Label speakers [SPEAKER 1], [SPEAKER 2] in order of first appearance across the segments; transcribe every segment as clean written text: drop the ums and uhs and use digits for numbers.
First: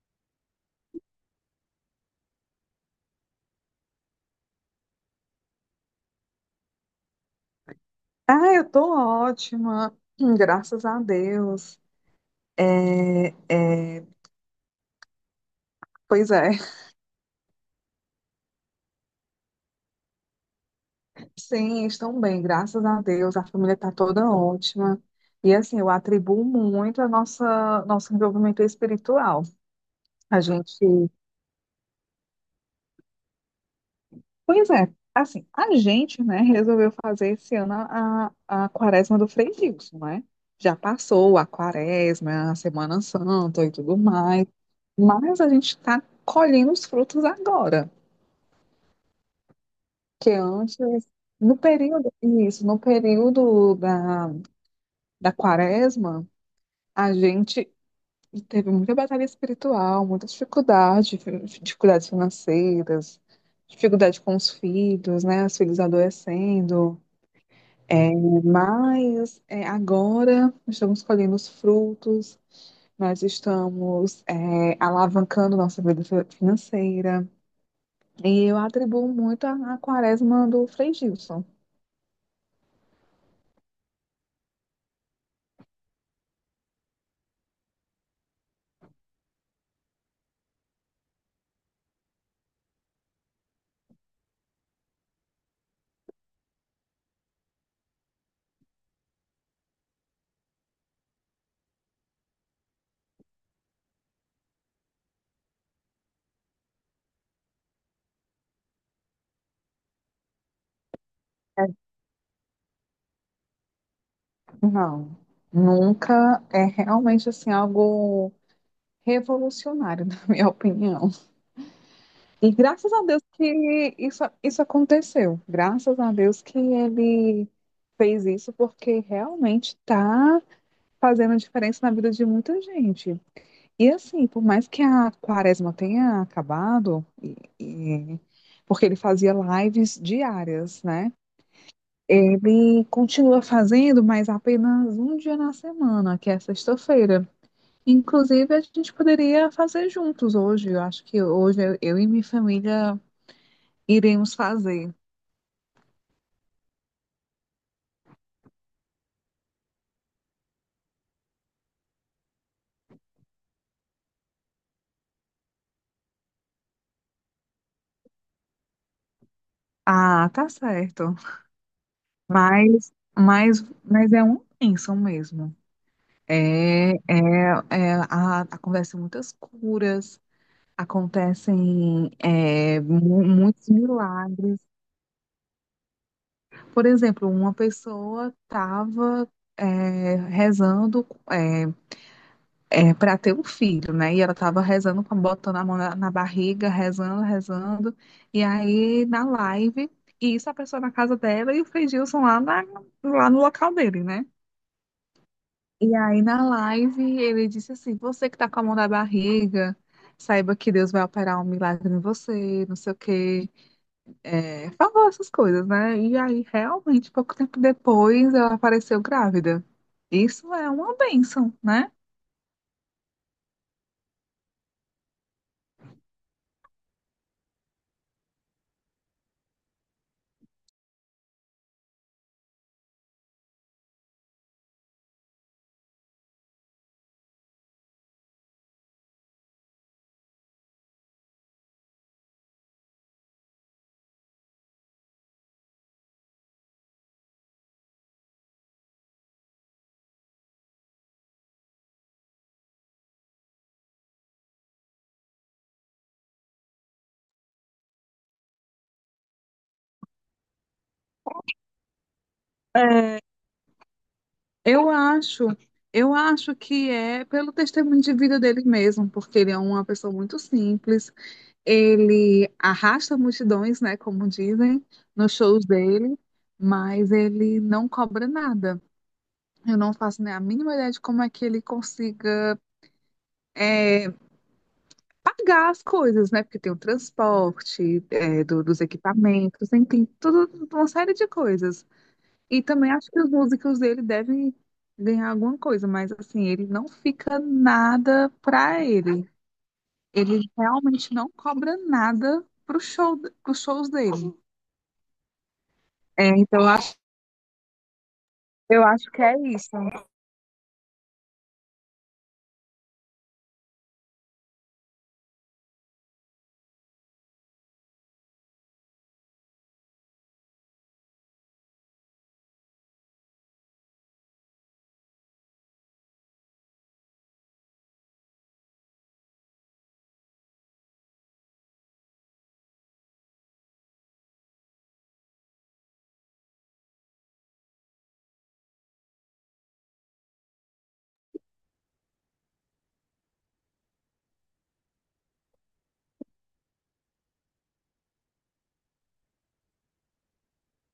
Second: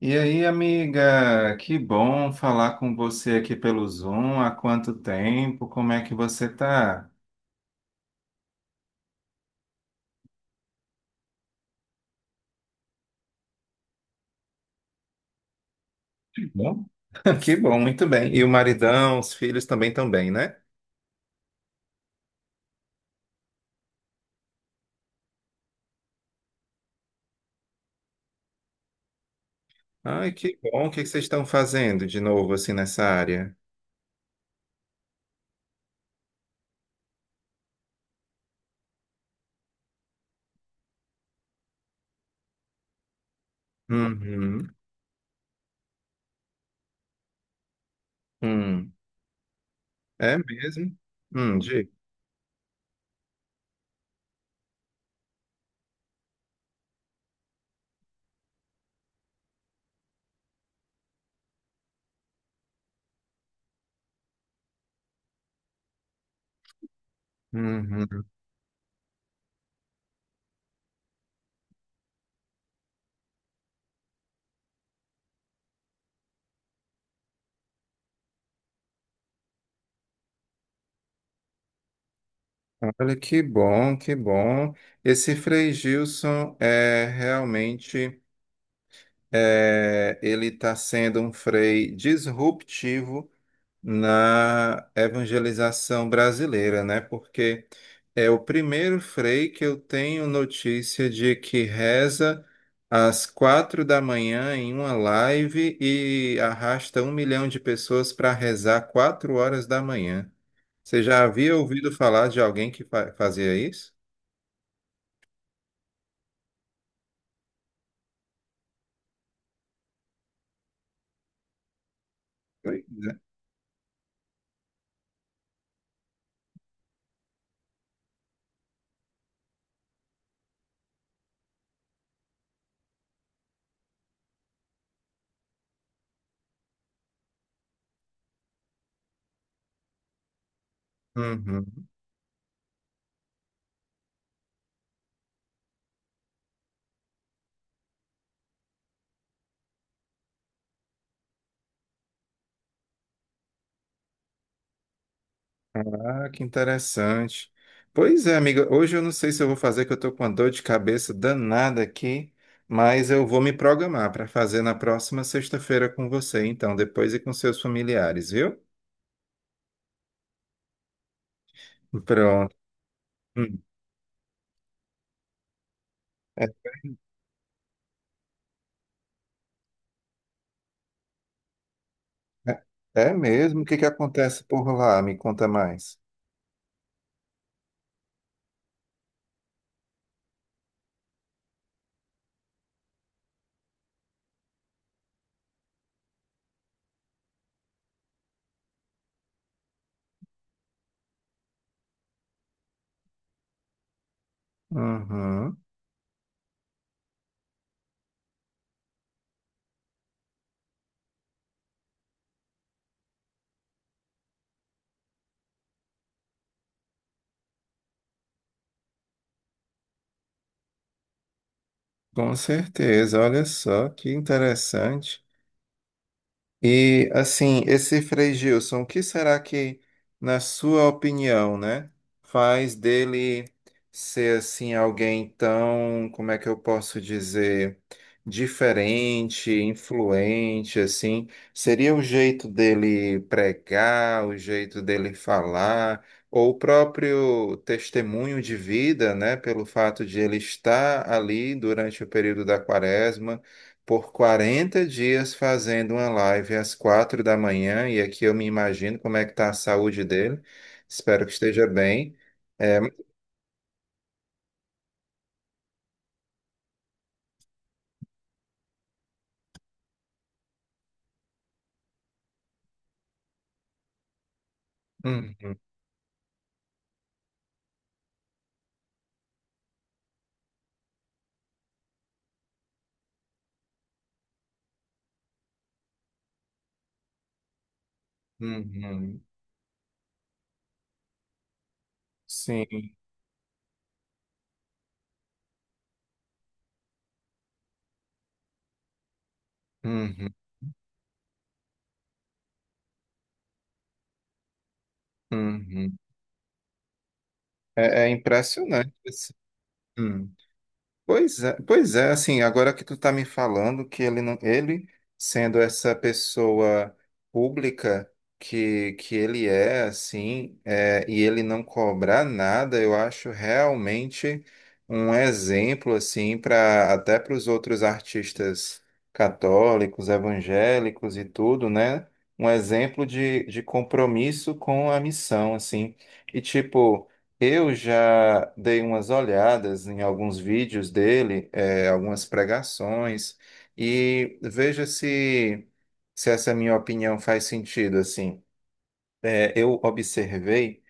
[SPEAKER 1] E aí, amiga, que bom falar com você aqui pelo Zoom. Há quanto tempo? Como é que você tá?
[SPEAKER 2] Ah, eu tô ótima. Graças a Deus. É, é, pois
[SPEAKER 1] Que
[SPEAKER 2] é,
[SPEAKER 1] bom. Que bom, muito bem. E o maridão, os filhos também estão bem, né?
[SPEAKER 2] sim, estão bem, graças a Deus. A família está toda ótima. E assim, eu atribuo muito a nossa nosso envolvimento espiritual.
[SPEAKER 1] Ai,
[SPEAKER 2] A
[SPEAKER 1] que
[SPEAKER 2] gente,
[SPEAKER 1] bom. O que que vocês estão fazendo de novo assim nessa área?
[SPEAKER 2] pois é, assim, a gente, né, resolveu fazer esse ano a quaresma do Frei Gilson, né? Já passou a quaresma, a Semana Santa e tudo mais,
[SPEAKER 1] Uhum.
[SPEAKER 2] mas a gente está colhendo os frutos agora.
[SPEAKER 1] Hum.
[SPEAKER 2] Que
[SPEAKER 1] É
[SPEAKER 2] antes,
[SPEAKER 1] mesmo?
[SPEAKER 2] no
[SPEAKER 1] Diga.
[SPEAKER 2] período, isso, no período da quaresma, a gente teve muita batalha espiritual, muita dificuldade, dificuldades financeiras, dificuldade com os filhos, né, os filhos adoecendo. É,
[SPEAKER 1] Uhum.
[SPEAKER 2] mas é, agora nós estamos colhendo os frutos, nós estamos alavancando nossa vida financeira. E eu atribuo muito a quaresma do Frei Gilson.
[SPEAKER 1] Olha que bom, que bom. Esse Frei Gilson é realmente ele está sendo um Frei disruptivo na evangelização brasileira, né? Porque é o primeiro frei que eu tenho notícia de que reza às 4 da manhã em uma live e arrasta 1 milhão de pessoas para rezar 4 horas da manhã. Você já havia ouvido falar de alguém que fazia isso?
[SPEAKER 2] Não, nunca é realmente assim algo revolucionário, na minha opinião. E
[SPEAKER 1] Oi.
[SPEAKER 2] graças a Deus que isso aconteceu. Graças a Deus que ele fez isso, porque realmente está fazendo diferença na vida de muita gente. E assim, por mais que a quaresma tenha acabado, porque ele fazia lives diárias, né?
[SPEAKER 1] Uhum.
[SPEAKER 2] Ele continua fazendo, mas apenas um dia na semana, que é sexta-feira. Inclusive, a gente poderia fazer juntos hoje. Eu acho que hoje eu e minha família iremos fazer.
[SPEAKER 1] Ah, que interessante. Pois é, amiga, hoje eu não sei se eu vou fazer, que eu tô com uma dor de cabeça danada aqui, mas eu vou me programar para fazer na próxima sexta-feira com você, então, depois e com seus familiares, viu?
[SPEAKER 2] Ah, tá certo.
[SPEAKER 1] Pronto.
[SPEAKER 2] Mas,
[SPEAKER 1] Hum.
[SPEAKER 2] mas é uma bênção mesmo.
[SPEAKER 1] É,
[SPEAKER 2] É, é, é, a, acontecem muitas curas, acontecem
[SPEAKER 1] é- é mesmo? O
[SPEAKER 2] muitos
[SPEAKER 1] que que acontece
[SPEAKER 2] milagres.
[SPEAKER 1] por lá? Me conta mais.
[SPEAKER 2] Por exemplo, uma pessoa estava rezando para ter um filho, né? E ela estava rezando, botando a mão na barriga, rezando, rezando. E aí, na live, e isso a pessoa na casa dela e o Fred Gilson lá, lá no local dele, né?
[SPEAKER 1] Uhum.
[SPEAKER 2] E aí, na live, ele disse assim: Você que tá com a mão na barriga, saiba que Deus vai operar um milagre em você, não sei o quê. É, falou essas coisas, né? E aí, realmente, pouco tempo depois, ela apareceu grávida. Isso é uma bênção, né?
[SPEAKER 1] Com certeza, olha só que interessante. E assim, esse Frei Gilson, o que será que, na sua opinião, né, faz dele ser assim alguém tão, como é que eu posso dizer, diferente, influente, assim? Seria o jeito dele pregar, o jeito dele falar, ou o próprio testemunho de vida, né, pelo fato de ele estar ali durante o período da quaresma? Por 40 dias fazendo uma live às 4 da manhã, e aqui eu me imagino como é que está a saúde dele. Espero que esteja bem. É,
[SPEAKER 2] É, eu acho, eu acho que é pelo testemunho de vida dele mesmo, porque ele é uma pessoa muito simples, ele arrasta multidões, né, como dizem, nos
[SPEAKER 1] uhum,
[SPEAKER 2] shows dele, mas ele não cobra nada. Eu não faço nem a mínima ideia de como é que ele consiga pagar as coisas, né, porque tem o transporte, é, dos
[SPEAKER 1] uhum,
[SPEAKER 2] equipamentos, enfim, tudo, uma série de coisas. E também
[SPEAKER 1] sim,
[SPEAKER 2] acho que os músicos dele devem ganhar alguma coisa, mas assim, ele não fica nada pra ele.
[SPEAKER 1] uhum,
[SPEAKER 2] Ele realmente não cobra nada pro show, pros shows dele.
[SPEAKER 1] uhum.
[SPEAKER 2] É, então
[SPEAKER 1] É, é
[SPEAKER 2] eu
[SPEAKER 1] impressionante,
[SPEAKER 2] acho que é
[SPEAKER 1] assim.
[SPEAKER 2] isso.
[SPEAKER 1] Hum. Pois é, assim, agora que tu tá me falando que ele não, ele sendo essa pessoa pública que ele é, assim, e ele não cobrar nada, eu acho realmente um exemplo, assim, para até para os outros artistas católicos, evangélicos e tudo, né? Um exemplo de compromisso com a missão, assim. E tipo. Eu já dei umas olhadas em alguns vídeos dele, algumas pregações, e veja se essa minha opinião faz sentido, assim. Eu observei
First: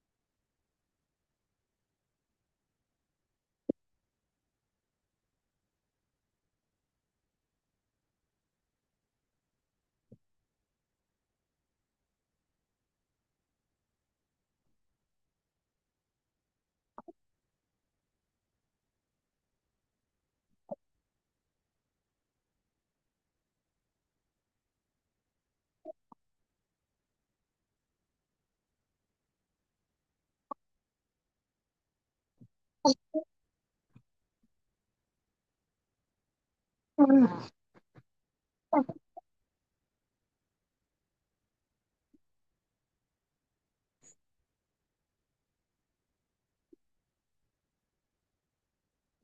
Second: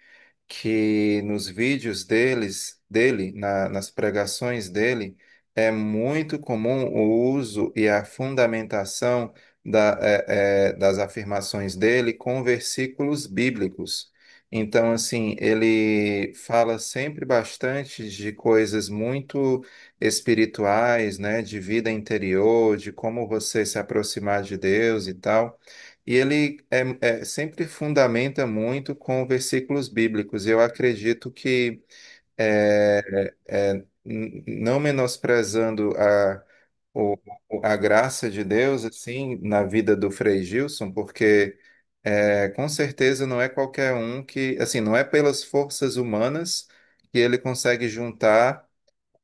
[SPEAKER 1] que nos vídeos dele, nas pregações dele, é muito comum o uso e a fundamentação das afirmações dele com versículos bíblicos. Então, assim, ele fala sempre bastante de coisas muito espirituais, né, de vida interior, de como você se aproximar de Deus e tal. E ele sempre fundamenta muito com versículos bíblicos. Eu acredito que, é, não menosprezando o, a graça de Deus, assim, na vida do Frei Gilson, porque com certeza não é qualquer um que, assim, não é pelas forças humanas que ele consegue juntar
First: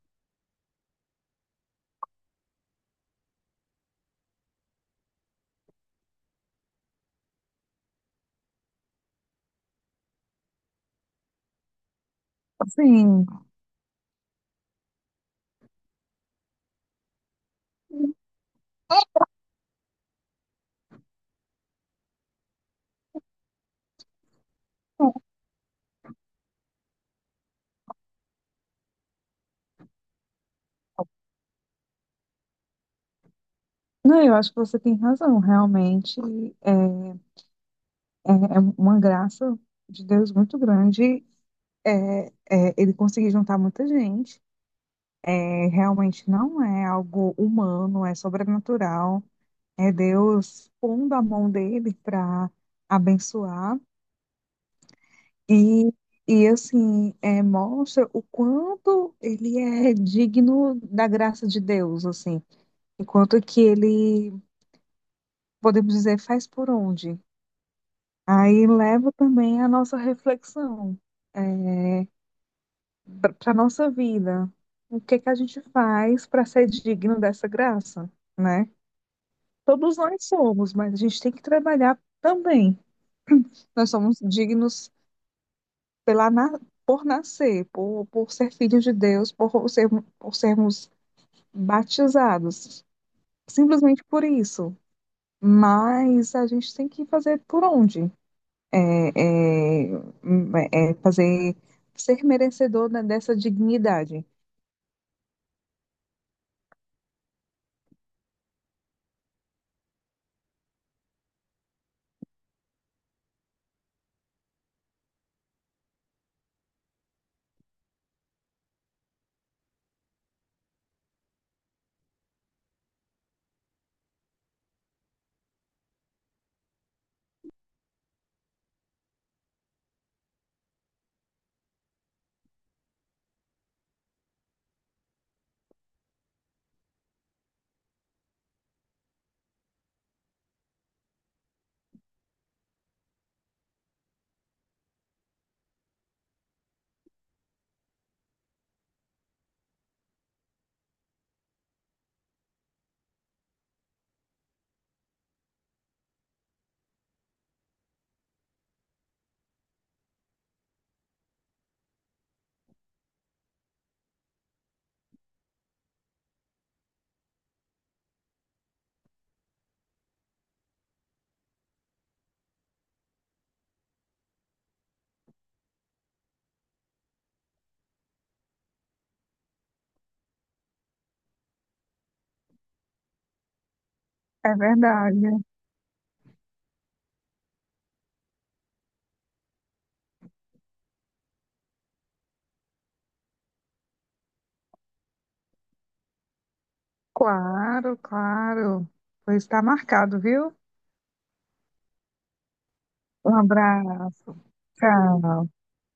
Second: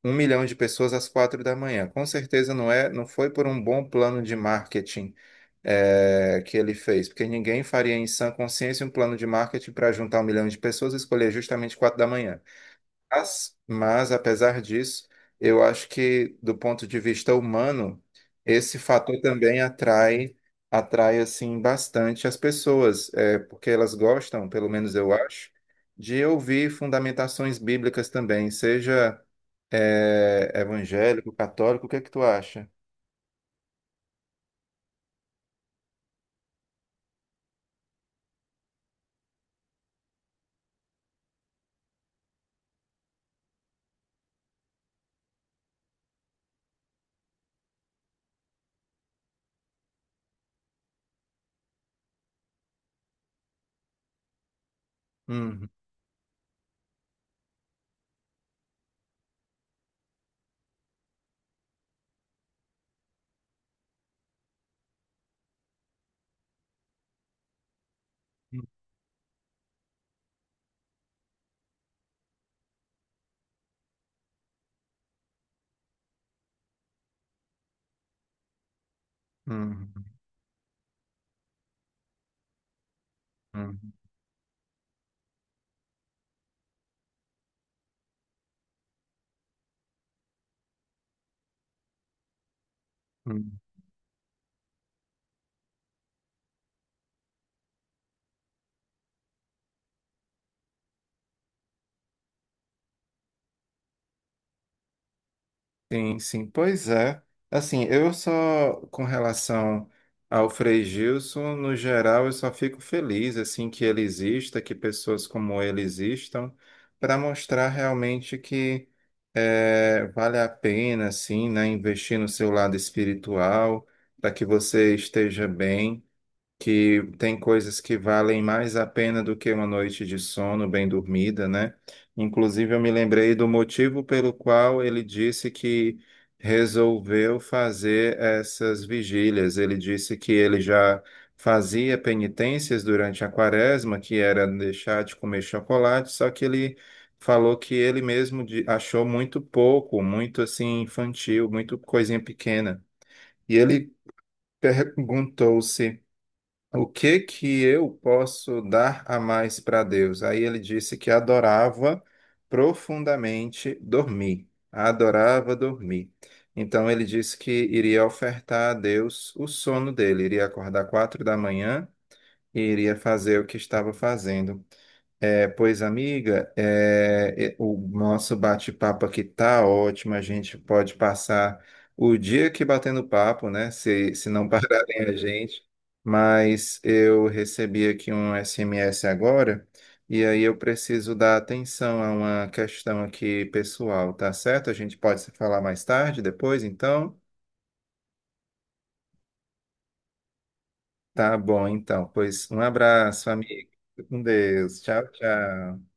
[SPEAKER 1] 1 milhão de pessoas às 4 da manhã. Com certeza não foi por um bom plano de marketing, que ele fez, porque ninguém faria em sã consciência um plano de marketing para juntar 1 milhão de pessoas e escolher justamente 4 da manhã.
[SPEAKER 2] Assim,
[SPEAKER 1] Mas, apesar disso, eu acho que do ponto de vista humano, esse fator também atrai assim bastante as pessoas, porque elas gostam, pelo menos eu acho, de ouvir fundamentações bíblicas também, seja evangélico, católico, o que é que tu acha?
[SPEAKER 2] não, eu acho que você tem razão, realmente. É, é, é uma graça de Deus muito grande. É, é, ele conseguir juntar muita gente. É, realmente não é algo humano, é sobrenatural. É Deus pondo a mão dele para abençoar
[SPEAKER 1] Uhum,
[SPEAKER 2] e, e assim é, mostra o quanto ele é digno da graça de Deus, assim, enquanto que ele, podemos dizer, faz por onde. Aí leva também a nossa reflexão é, para a nossa vida. O que que a gente faz para ser digno dessa graça, né? Todos
[SPEAKER 1] uhum,
[SPEAKER 2] nós somos, mas a gente tem que trabalhar também. Nós
[SPEAKER 1] uhum,
[SPEAKER 2] somos dignos pela, por nascer, por ser filhos de Deus, por, ser, por sermos batizados,
[SPEAKER 1] uhum.
[SPEAKER 2] simplesmente por isso. Mas a gente tem que fazer por onde? É, é, é fazer ser merecedor dessa dignidade.
[SPEAKER 1] Sim, sim, pois é. Assim, eu só, com relação ao Frei Gilson, no geral, eu só fico feliz, assim, que ele exista, que pessoas como ele existam, para mostrar realmente que vale a pena, assim, né, investir no seu lado espiritual, para que você esteja bem, que tem coisas que valem mais a pena do que uma noite de sono bem dormida, né? Inclusive, eu me lembrei do motivo pelo qual ele disse que resolveu fazer essas vigílias. Ele disse que ele já fazia penitências durante a quaresma, que era deixar de comer chocolate, só que ele falou que ele mesmo achou muito pouco, muito assim infantil, muito coisinha pequena. E ele perguntou-se o que que eu posso dar a mais para Deus? Aí ele disse que adorava profundamente dormir. Adorava dormir. Então ele disse que iria ofertar a Deus o sono dele, iria acordar 4 da manhã e iria fazer o que estava fazendo. É, pois, amiga, o nosso bate-papo aqui tá ótimo. A gente pode passar o dia aqui batendo papo, né? Se não
[SPEAKER 2] É
[SPEAKER 1] pararem a
[SPEAKER 2] verdade.
[SPEAKER 1] gente. Mas eu recebi aqui um SMS agora, e aí eu preciso dar atenção a uma questão aqui pessoal, tá certo? A gente pode se falar mais tarde, depois, então?
[SPEAKER 2] Claro, claro. Pois está marcado, viu?
[SPEAKER 1] Tá bom, então. Pois um abraço,
[SPEAKER 2] Um
[SPEAKER 1] amigo. Fica com
[SPEAKER 2] abraço.
[SPEAKER 1] Deus. Tchau,
[SPEAKER 2] Tchau.
[SPEAKER 1] tchau.